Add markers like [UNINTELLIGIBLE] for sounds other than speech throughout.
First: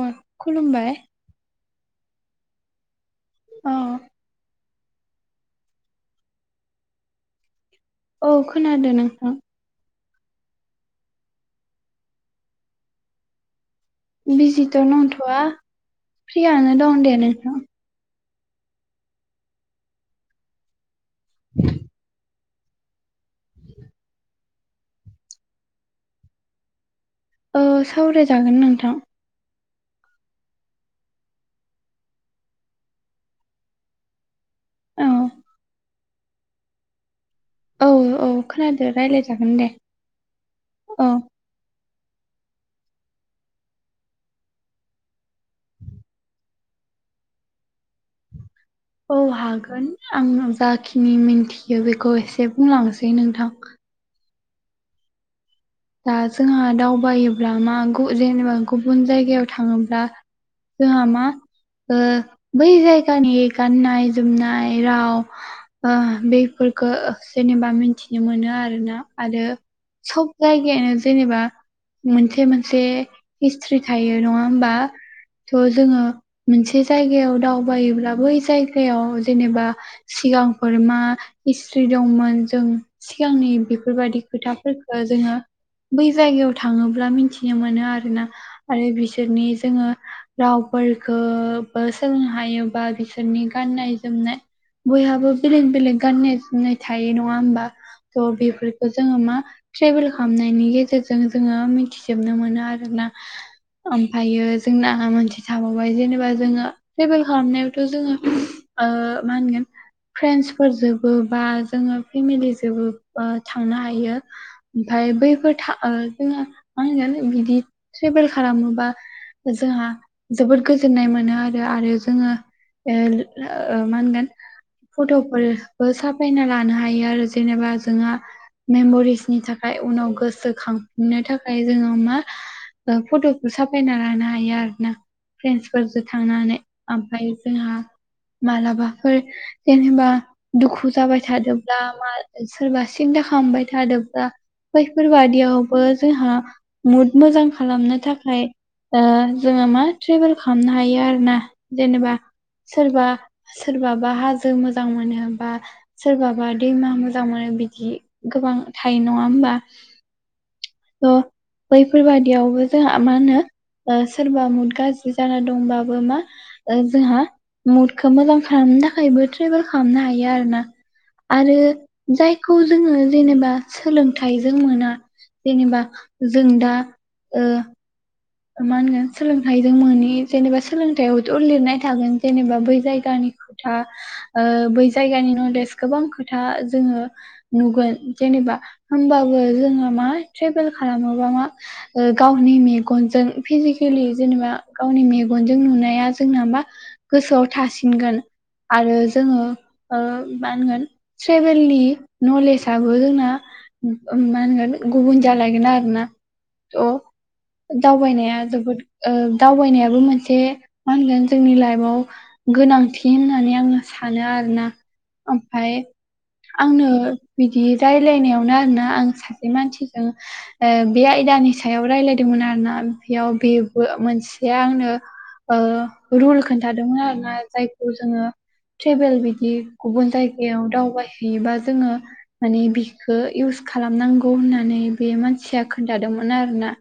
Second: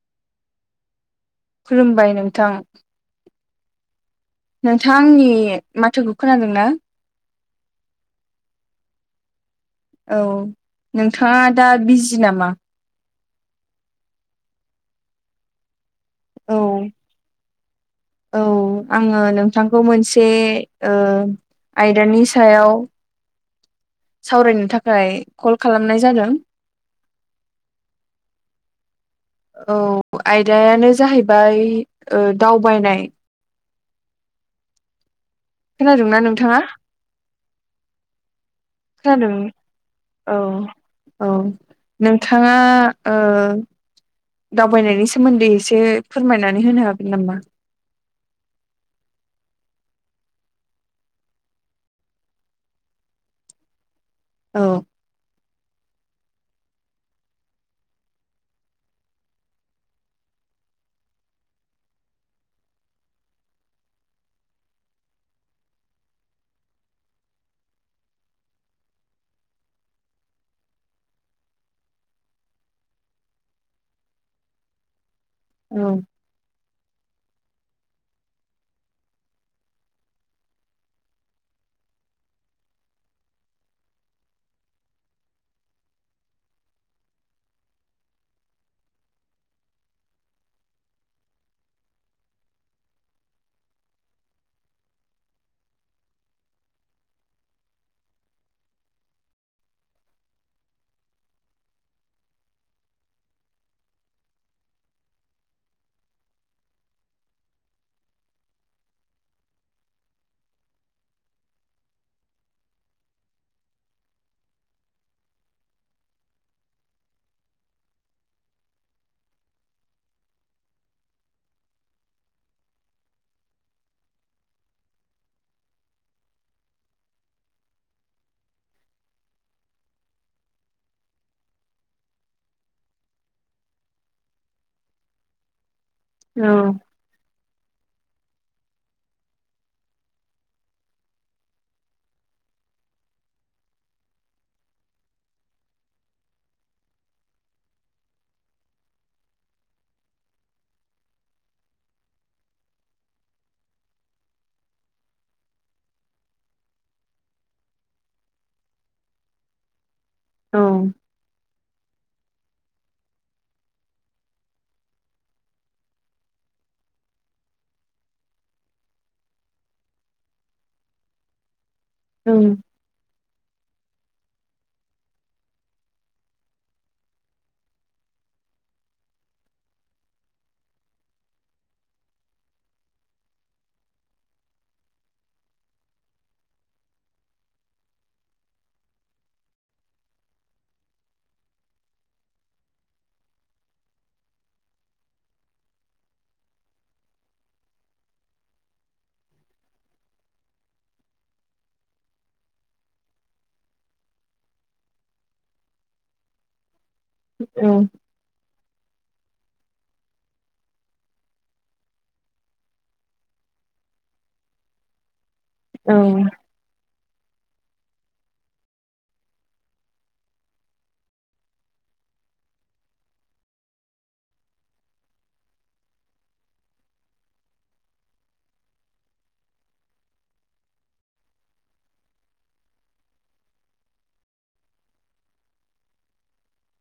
अ खुलुमबाय खुलुमबाय नोंथां औ नोंथाङा आंनि माथोखौ खोनादों ना? औ खोनादों नोंथां औ नोंथाङा दा बिजि नामा? बिजिथ' नंथ'आ औ फ्रियानो दं दे नोंथां औ आङो नोंथांखौ मोनसे ओ आयदानि सायाव सावरायनो थाखाय कल खालामनाय जादों ओ सावरायजागोन नोंथां औ आयदायानो जाहैबाय ओ दावबायनाय औ खोनादों ना नोंथाङा। औ औ खोनादो खोनादों रायलायजागोन दे औ औ नोंथाङा ओ दावबायनायनि सोमोन्दै एसे फोरमायनानै होनो हागोन नामा? औ हागोन आं जाखिनि मिन्थियो बेखौ एसे बुंलांनोसै नोंथां। औ दा जोंहा दावबायोब्ला मा गु जेनेबा गुबुन जायगायाव थाङोब्ला। जोहा मा ओ बै जायगानि गाननाय जोमनाय राव ओ बेफोरखौ जेनेबा मिथिनो मोनो आरोना आरो सब जायगायानो जेनेबा मोनसे मोनसे हिस्ट्रि थायो नङा होमबा थ' औ जोङो मोनसे जायगायाव दावबायोब्ला बै जायगायाव जेनेबा सिगांफोर मा हिस्थ्रि दंमोन जों सिगांनि बेफोरबादि खोथाफोरखो जोङो बै जायगायाव थाङोब्ला मिथिनो मोनो आरोना आरो बिसोरनि जोङो। रावफोरखोबो सोलोंनो हायोबा बिसोरनि गाननाय जोमनाय। बयहाबो बेलेग बेलेग गाननाय जोमनाय थायो नङा होमबा। थ बेफोरखौ जोङो मा? ट्रेभेल खालामनायनि गेजेरजों जोङो मिथिजोबनो मोनो आरोना। ओमफ्रायो जोंना मोनसे थाबावबाय जेनेबा जोङो। ट्रेभेल खालामनायावथ जोङो ओ-मा होनगोन फ्रेन्डसफोरजोंबो बा जोङो फेमिलि जोंबो थांनो हायो। ओमफाय बैफोर था- जोंहा मा होनगोन बिदि ट्रेभेल खालामोबा। जोंहा जोबोद गोजोननाय मोनो आरो आरो जोङो। [UNINTELLIGIBLE] मा होनगोन फटफोरबो साफायना लानो हायो आरो जेनेबा जोंहा मेमरिसनि थाखाय ओमफ्राय उनाव गोसोखांनो थाखाय जोङो मा। फटफोर साफायना लानो हायो आरो ना फ्रेन्सफोरजों औ थांनानै ओमफाय जोंहा मालाबाफोर जेनेबा दुखु जाबाय थादोब्ला मा सोरबा सिन्था खालामबाय थादोब्ला। बैफोरबादियावबो जोंहा मुद मोजां खालामनो थाखाय। ओ-जोङो मा ट्रेभेल खालामनो हायो आरो ना जेनेबा सोरबा सोरबाबा हाजो मोजां मोनो बा सोरबाबा दैमा मोजां मोनो बिदि गोबां थायो नङा होमबा। औ स बैफोरबादियावबो जोंहा मा होनो सोरबा मुद गाज्रि जाना दंबाबो मा? जोंहा मुदखौ मोजां खालामनो थाखायबो ट्रेभेल खालामनो हायो आरो ना। आरो औ जायखौ जोङो जेनेबा सोलोंथाइजों मोना। जेनेबा जों दा ओ मा होनगोन सोलोंथाइजों मनि जेनेबा सोलोंथायाइ हयथ लिरनाय थागोन जेनेबा बै जायगानि। खोथा बै जायगानि नलेज गोबां खोथा जोङो। नुगोन जेनेबा होमबाबो जोङो मा ट्रेभेल खालामोबा मा। ओ गावनि मे गनजों फिजिकेलि जेनेबा गावनि मेगनजों नुनाया जोंना मा गोसोआव थासिनगोन आरो जोङो ओ-मा होनगोन। ट्रेभेलनि नलेजाबबो जोंना। मा होनगोन गुुबुन जालायगोन आरो ना थ औ दावबायनाया जोबोद ओ-दावबायनायाबो मोनसे मा होनगोन जोंनि लाइफआव गोनांथि होननानै आङो सानो आरोना ओमफाय। औ आंनो बिदि राय्लायनायावनो आरोना आं सासे मानसिजों बे आयदानि सायाव रायजलायदोंमोन आरोना बेयाव बेबो मोनसे आंनो ओ रुल खोनन्थादोंमोन आरोना जायखौ जोङो ट्रेबेल बिदि गुबुन जायगायाव दावबायहैयोबा जोङो माने बिखो इउस खालामनांगौ होननानै बे मानसिया खोन्थादोंमोन आरोना।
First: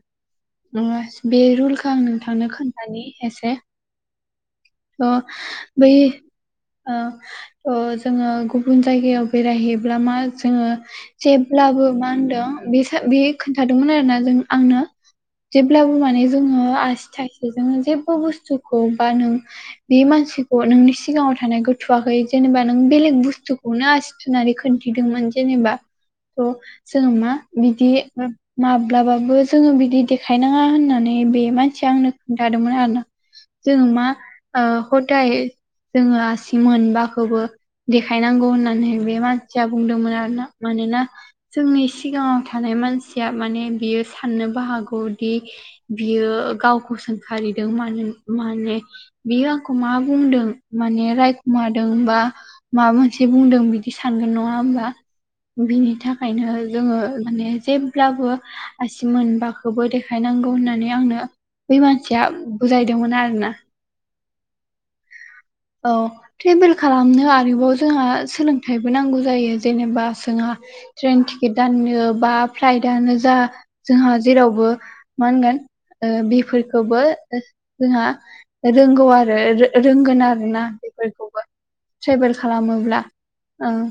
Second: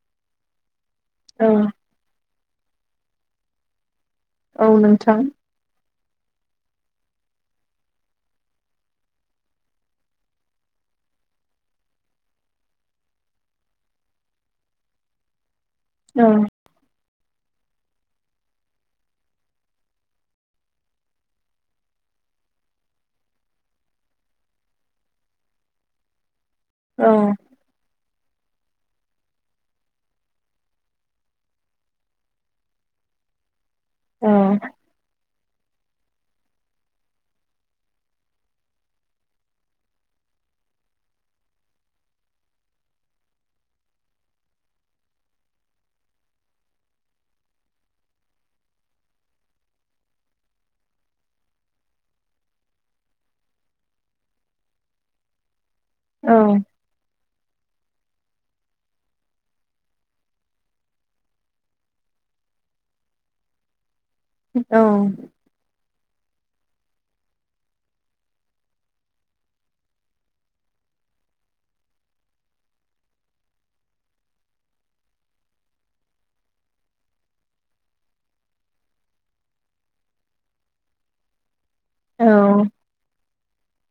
ओ बे औ रुलखौ आं नोंथांनो खोन्थानि एसे औ अ नोंथां बै आ ओ-जोङो गुबुन जायगायाव बेरायहैयोब्ला मा जोङो। जेब्लाबो मा होनदों बे बे खोन्थादोंमोन आरोना जों आंनो। जेब्लाबो माने औ जोङो आसि थाइसेजों जेबो बुस्थुखौ बा नों। बे मानसिखौ नोंनि सिगाङाव थानायखौ थुवाखै जेनेबा नों बेलेग बुस्थुखौनो आसि नानै खोन्थिदोंमोन जेनेबा थ औ जों मा बिदि माब्लाबाबो जोङो बिदि देखायनाङा होननानै बे मानसिया आंनो खोन्थादोंमोन आरो। जोङो मा औ ओ हदाय जोङो आसि मोनबखौबो देखायनांगौ होननानै बे मानसिया बुंदोंमोन आरोना मानोना जोंनि सिगाङाव थानाय मानसिया माने बियो साननोबो हागौदि बियो गावखौ सोंखारिदों मानो माने बियो आंखौ मा बुंदों माने रायखुमादों बा माबा मोनसे बुंदों बिदि सानगोन नङा होमबा? बिनि औ थाखायनो जोङो माने जे ब्लाबो आसि मोनबखौबो देखायनांगौ होननानै आंनो बै मानसिया बुजायदोंमोन आरोना। औ। औ। ट्रेभेल खालामनो आरोबाव जोंहा सोलोंथाइबो नांगौ जायो जेनेबा जोंहा ट्रेन टिकेट दाननो बा फ्लाइटनो जा जोंहा जेरावबो मा होनगोन ओ बिफोरखौबो जोंहा रोंगौ आरो रोंगोन आर ना बेफोरखौबो ट्रेभेल औ खालामोब्ला ओं।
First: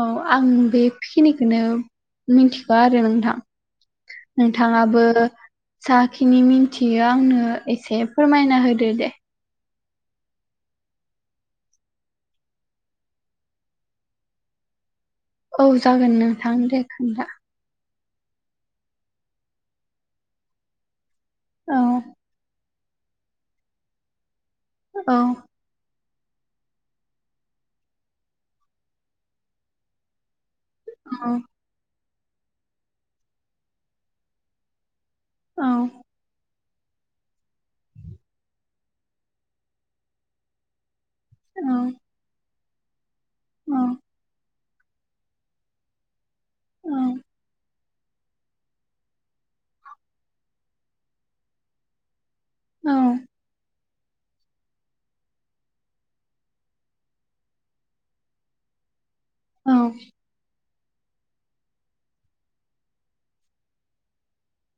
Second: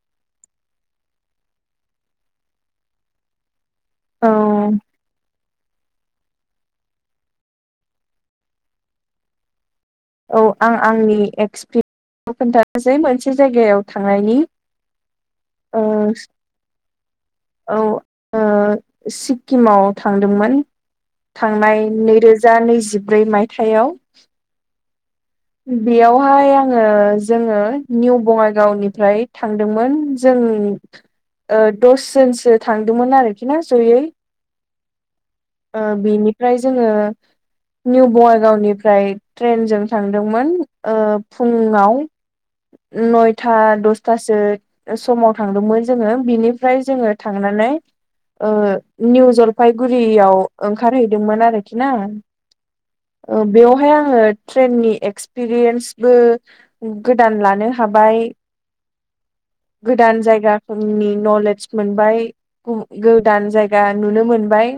औ आं बेखिनिखोनो मिन्थिगो आरो नोंथां। औ नोंथाङाबो साखिनि मिथियो आंनो एसे फोरमायना होदो दे। औ आं आंनि एक्सपि [INAUDIBLE] खोन्थानोसै मोनसे जायगायाव थांनायनि। औ ओ जागोन नोंथां दे खोन्था। औ ओ सिक्किमाव थांदोंमोन। औ थांनाय नैरोजा नैजिब्रै मायथाइयाव। औ बेयावहाय आङो जोङो निउ बङाइगावनिफ्राय थांदोंमोन जों औ ओ दसजोनसो थांदोंमोन आरोखि ना जयै। ओ औ बिनिफ्राय जोङो निउ बङाइगावनिफ्राय ट्रेनजों थांदोंमोन ओ फुङाव। नयथा दसथासो समाव थांदोंमोन जोङो बिनि ओमफ्राय जोङो थांनानै ओ निउ जलफायगुरियाव ओंखारहैदोंमोन आरोखि ना। ओ बेवहाय आङो ट्रेननि एक्सपिरियेन्सबो गोदान लानो हाबाय गोदान जायगा नि नलेज मोनबाय गोदान जायगा नुनो मोनबाय।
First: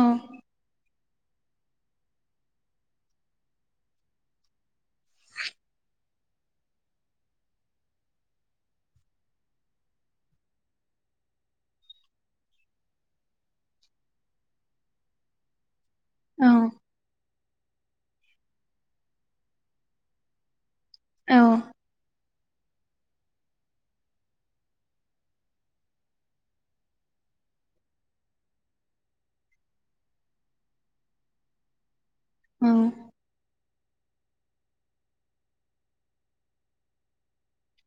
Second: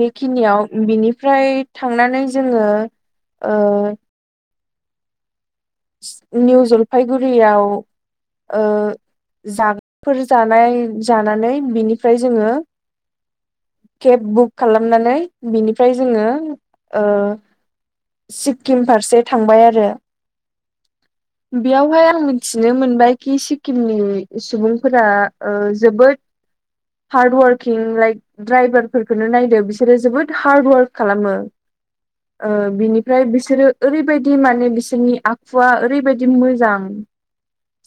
बेखिनियाव बिनिफ्राय थांनानै जोङो ओ निउ जलफायगुरियाव ओ जागफोर जानाय जानानै बिनिफ्राय जोङो केब बुक खालामनानै बिनिफ्राय जोङो सिक्किम फारसे थांबाय आरो बेयावहाय आं मिथिनो मोनबाय कि सिक्किमनि सुबुंफोरा जोबोद हार्ड वर्किं लाइक दराइभारफोरखौनो नायदो बिसोरो जोबोद हार्ड वार्क खालामो ओ बिनिफ्राय बिसोरो ओरैबायदि माने बिसोरनि आ खुवा ओरैबायदि मोजां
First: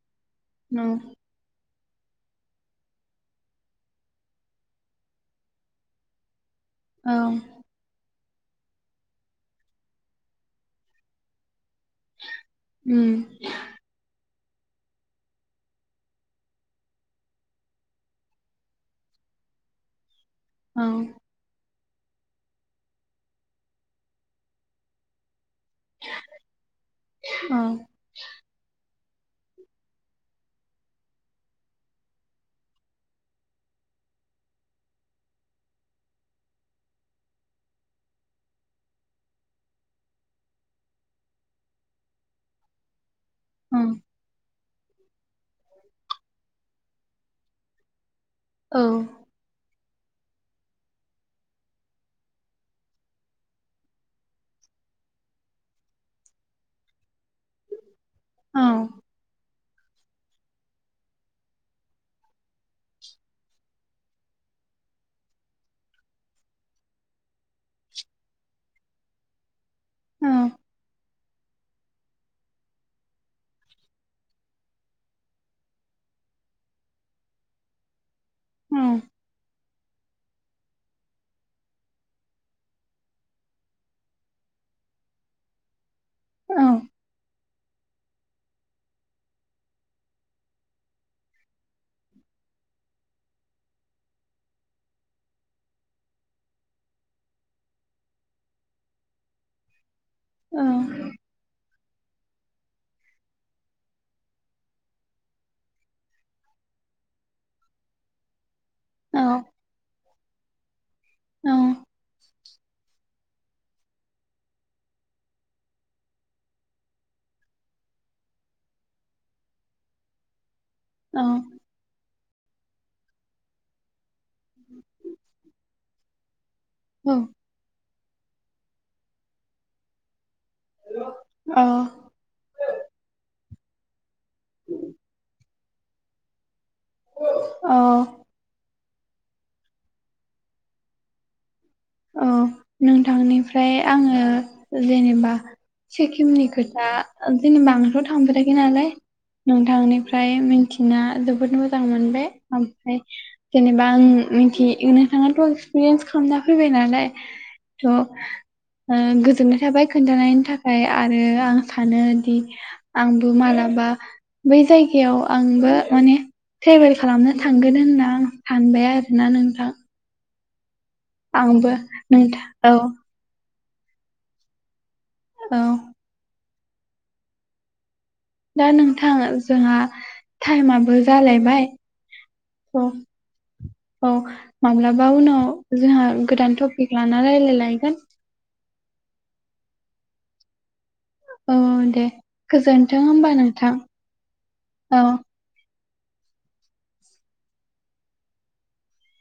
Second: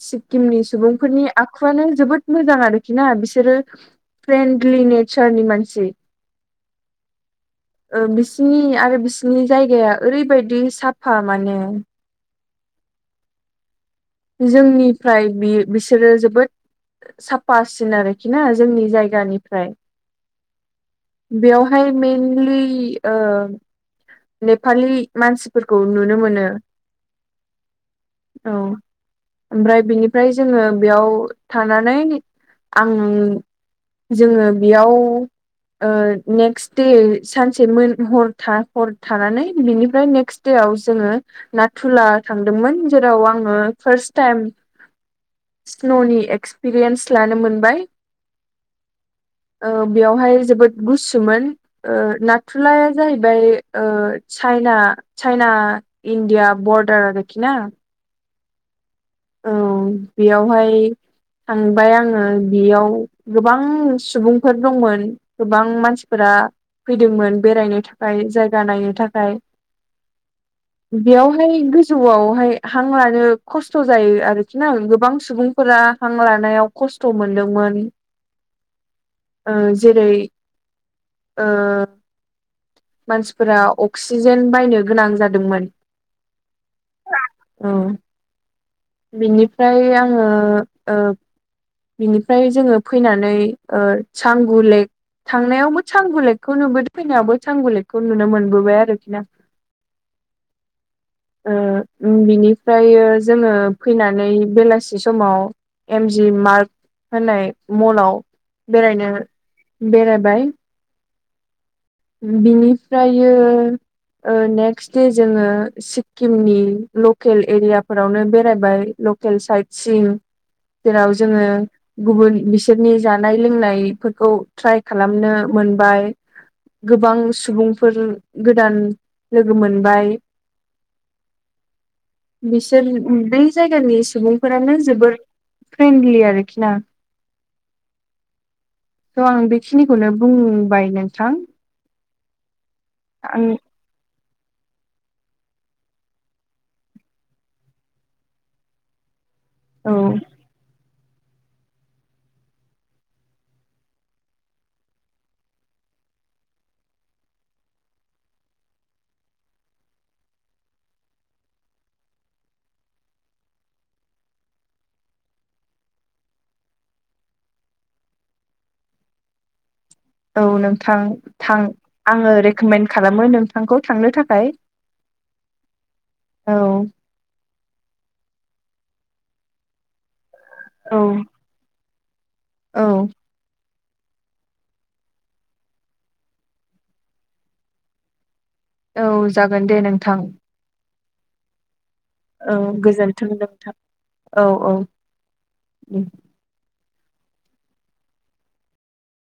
सिक्किमनि सुबुंफोरनि आखुआनो जोबोद मोजां आरोखि ना बिसोरो फ्रेन्डलि नेचारनि मानसि। औ ओ बिसिनि आरो बिसोरनि जायगाया ओरैबायदि साफा माने उम जोंनिफ्राय बिसोरो जोबोद साफासिन आरोखि ना जोंनि जायगानिफ्राय औ बेवहाय मेनलि नेपालि मानसिफोरखौ नुनो मोनो औ ओमफ्राय बिनिफ्राय जोङो बेयाव थानानै आं जोङो बेयाव नेक्स्ट दे सानसे हर थानानै बिनिफ्राय नेक्स्ट देयाव जोङो नाथुला थांदोंमोन जेराव आङो फार्स्ट टाइम स्न'नि एक्सपिरियेन्स लानो मोनबाय औ ओ बेयावहाय जोबोद गुसुमोन नाथुलाया जाहैबाय चाइना चाइना इण्डिया बर्डार आरो खिना औ औ बेयावहाय थांबाय आङो बेयाव गोबां सुबुंफोर दंमोन गोबां मानसिफोरा फैदोंमोन बेरायनो थाखाय जायगा नायनो थाखाय बेयावहाय गोजौआवहाय हां लानो खस्थ' खस्थ' जायो आरोखि ना गोबां सुबुंफोरा हां लानायाव खस्थ' मोनदोंमोन उम जेरै ओ मानसिफोरा अक्सिजेन बायनो गोनां जादोंमोन औ बिनिफ्राय आङो ओ बिनिफ्राय जोङो फैनानै चांगु लेक थांनायावबो चां गुलेकखौ नुबोदों फैनायावबो सां गुलेकखौ नुनो मोनबोबाय आरोखि ना [INAUDIBLE] औ ओ बिनिफ्राय जोङो फैनानै बेलासि समाव एमजि मार्क होननाय मलाव बेरायनो बेरायबाय औ बिनिफ्रायो नेक्स दे जोङो सिक्किमनि लकेल एरियाफोरावनो बेरायबाय लकेल साइट सिं जेराव जोङो गुबुन बिसोरनि जानाय लोंनाय खौ ट्राइ खालामनो मोनबाय गोबां सुबुंफोर गोदान लोगो मोनबाय। औ। बिसोर बै जायगानि सुबुंफोरानो जबोर फ्रेन्डलि आरोखि ना अ थ' आं बेखिनिखौनो बुंबाय नोंथां। औ आं नोंथांनिफ्राय आङो जेनेबा सिक्किमनि खोथा जोंनि बांद्र' थांफेराखै नालाय औ नोंथांनिफ्रायथि मिथिना जोबोद मोजां मोनबाय ओमफ्राय जेनेबा आं मिथि नो थाङाथ' एक्सपिरियेन्स खालामना फैबाय नालाय थ' गोजोननाय थाबाय खोन्थानायनि थाखाय आरो आं सानो दि आंबो मालाबा बै जायगायाव आंबो माने ट्रेभेल खालामनो थांगोन होनना आं सानबाय आरोना नोंथां औ नोंथां थां आंबो आङो नोंथां औ रेकमेन्ड खालामो नोंथांखौ थांनो थाखाय। औ। औ। दा नोंथां जोंहा टाइमाबो औ जालायबाय औ। औ माब्लाबा उनाव जोंहा गोदान टपिक लानानै रायज्लाय लायगोन। औ जागोन दे नोंथां। औ दे। ओ गोजोनथों गोजोन्थों होमबा नोंथां औ औ।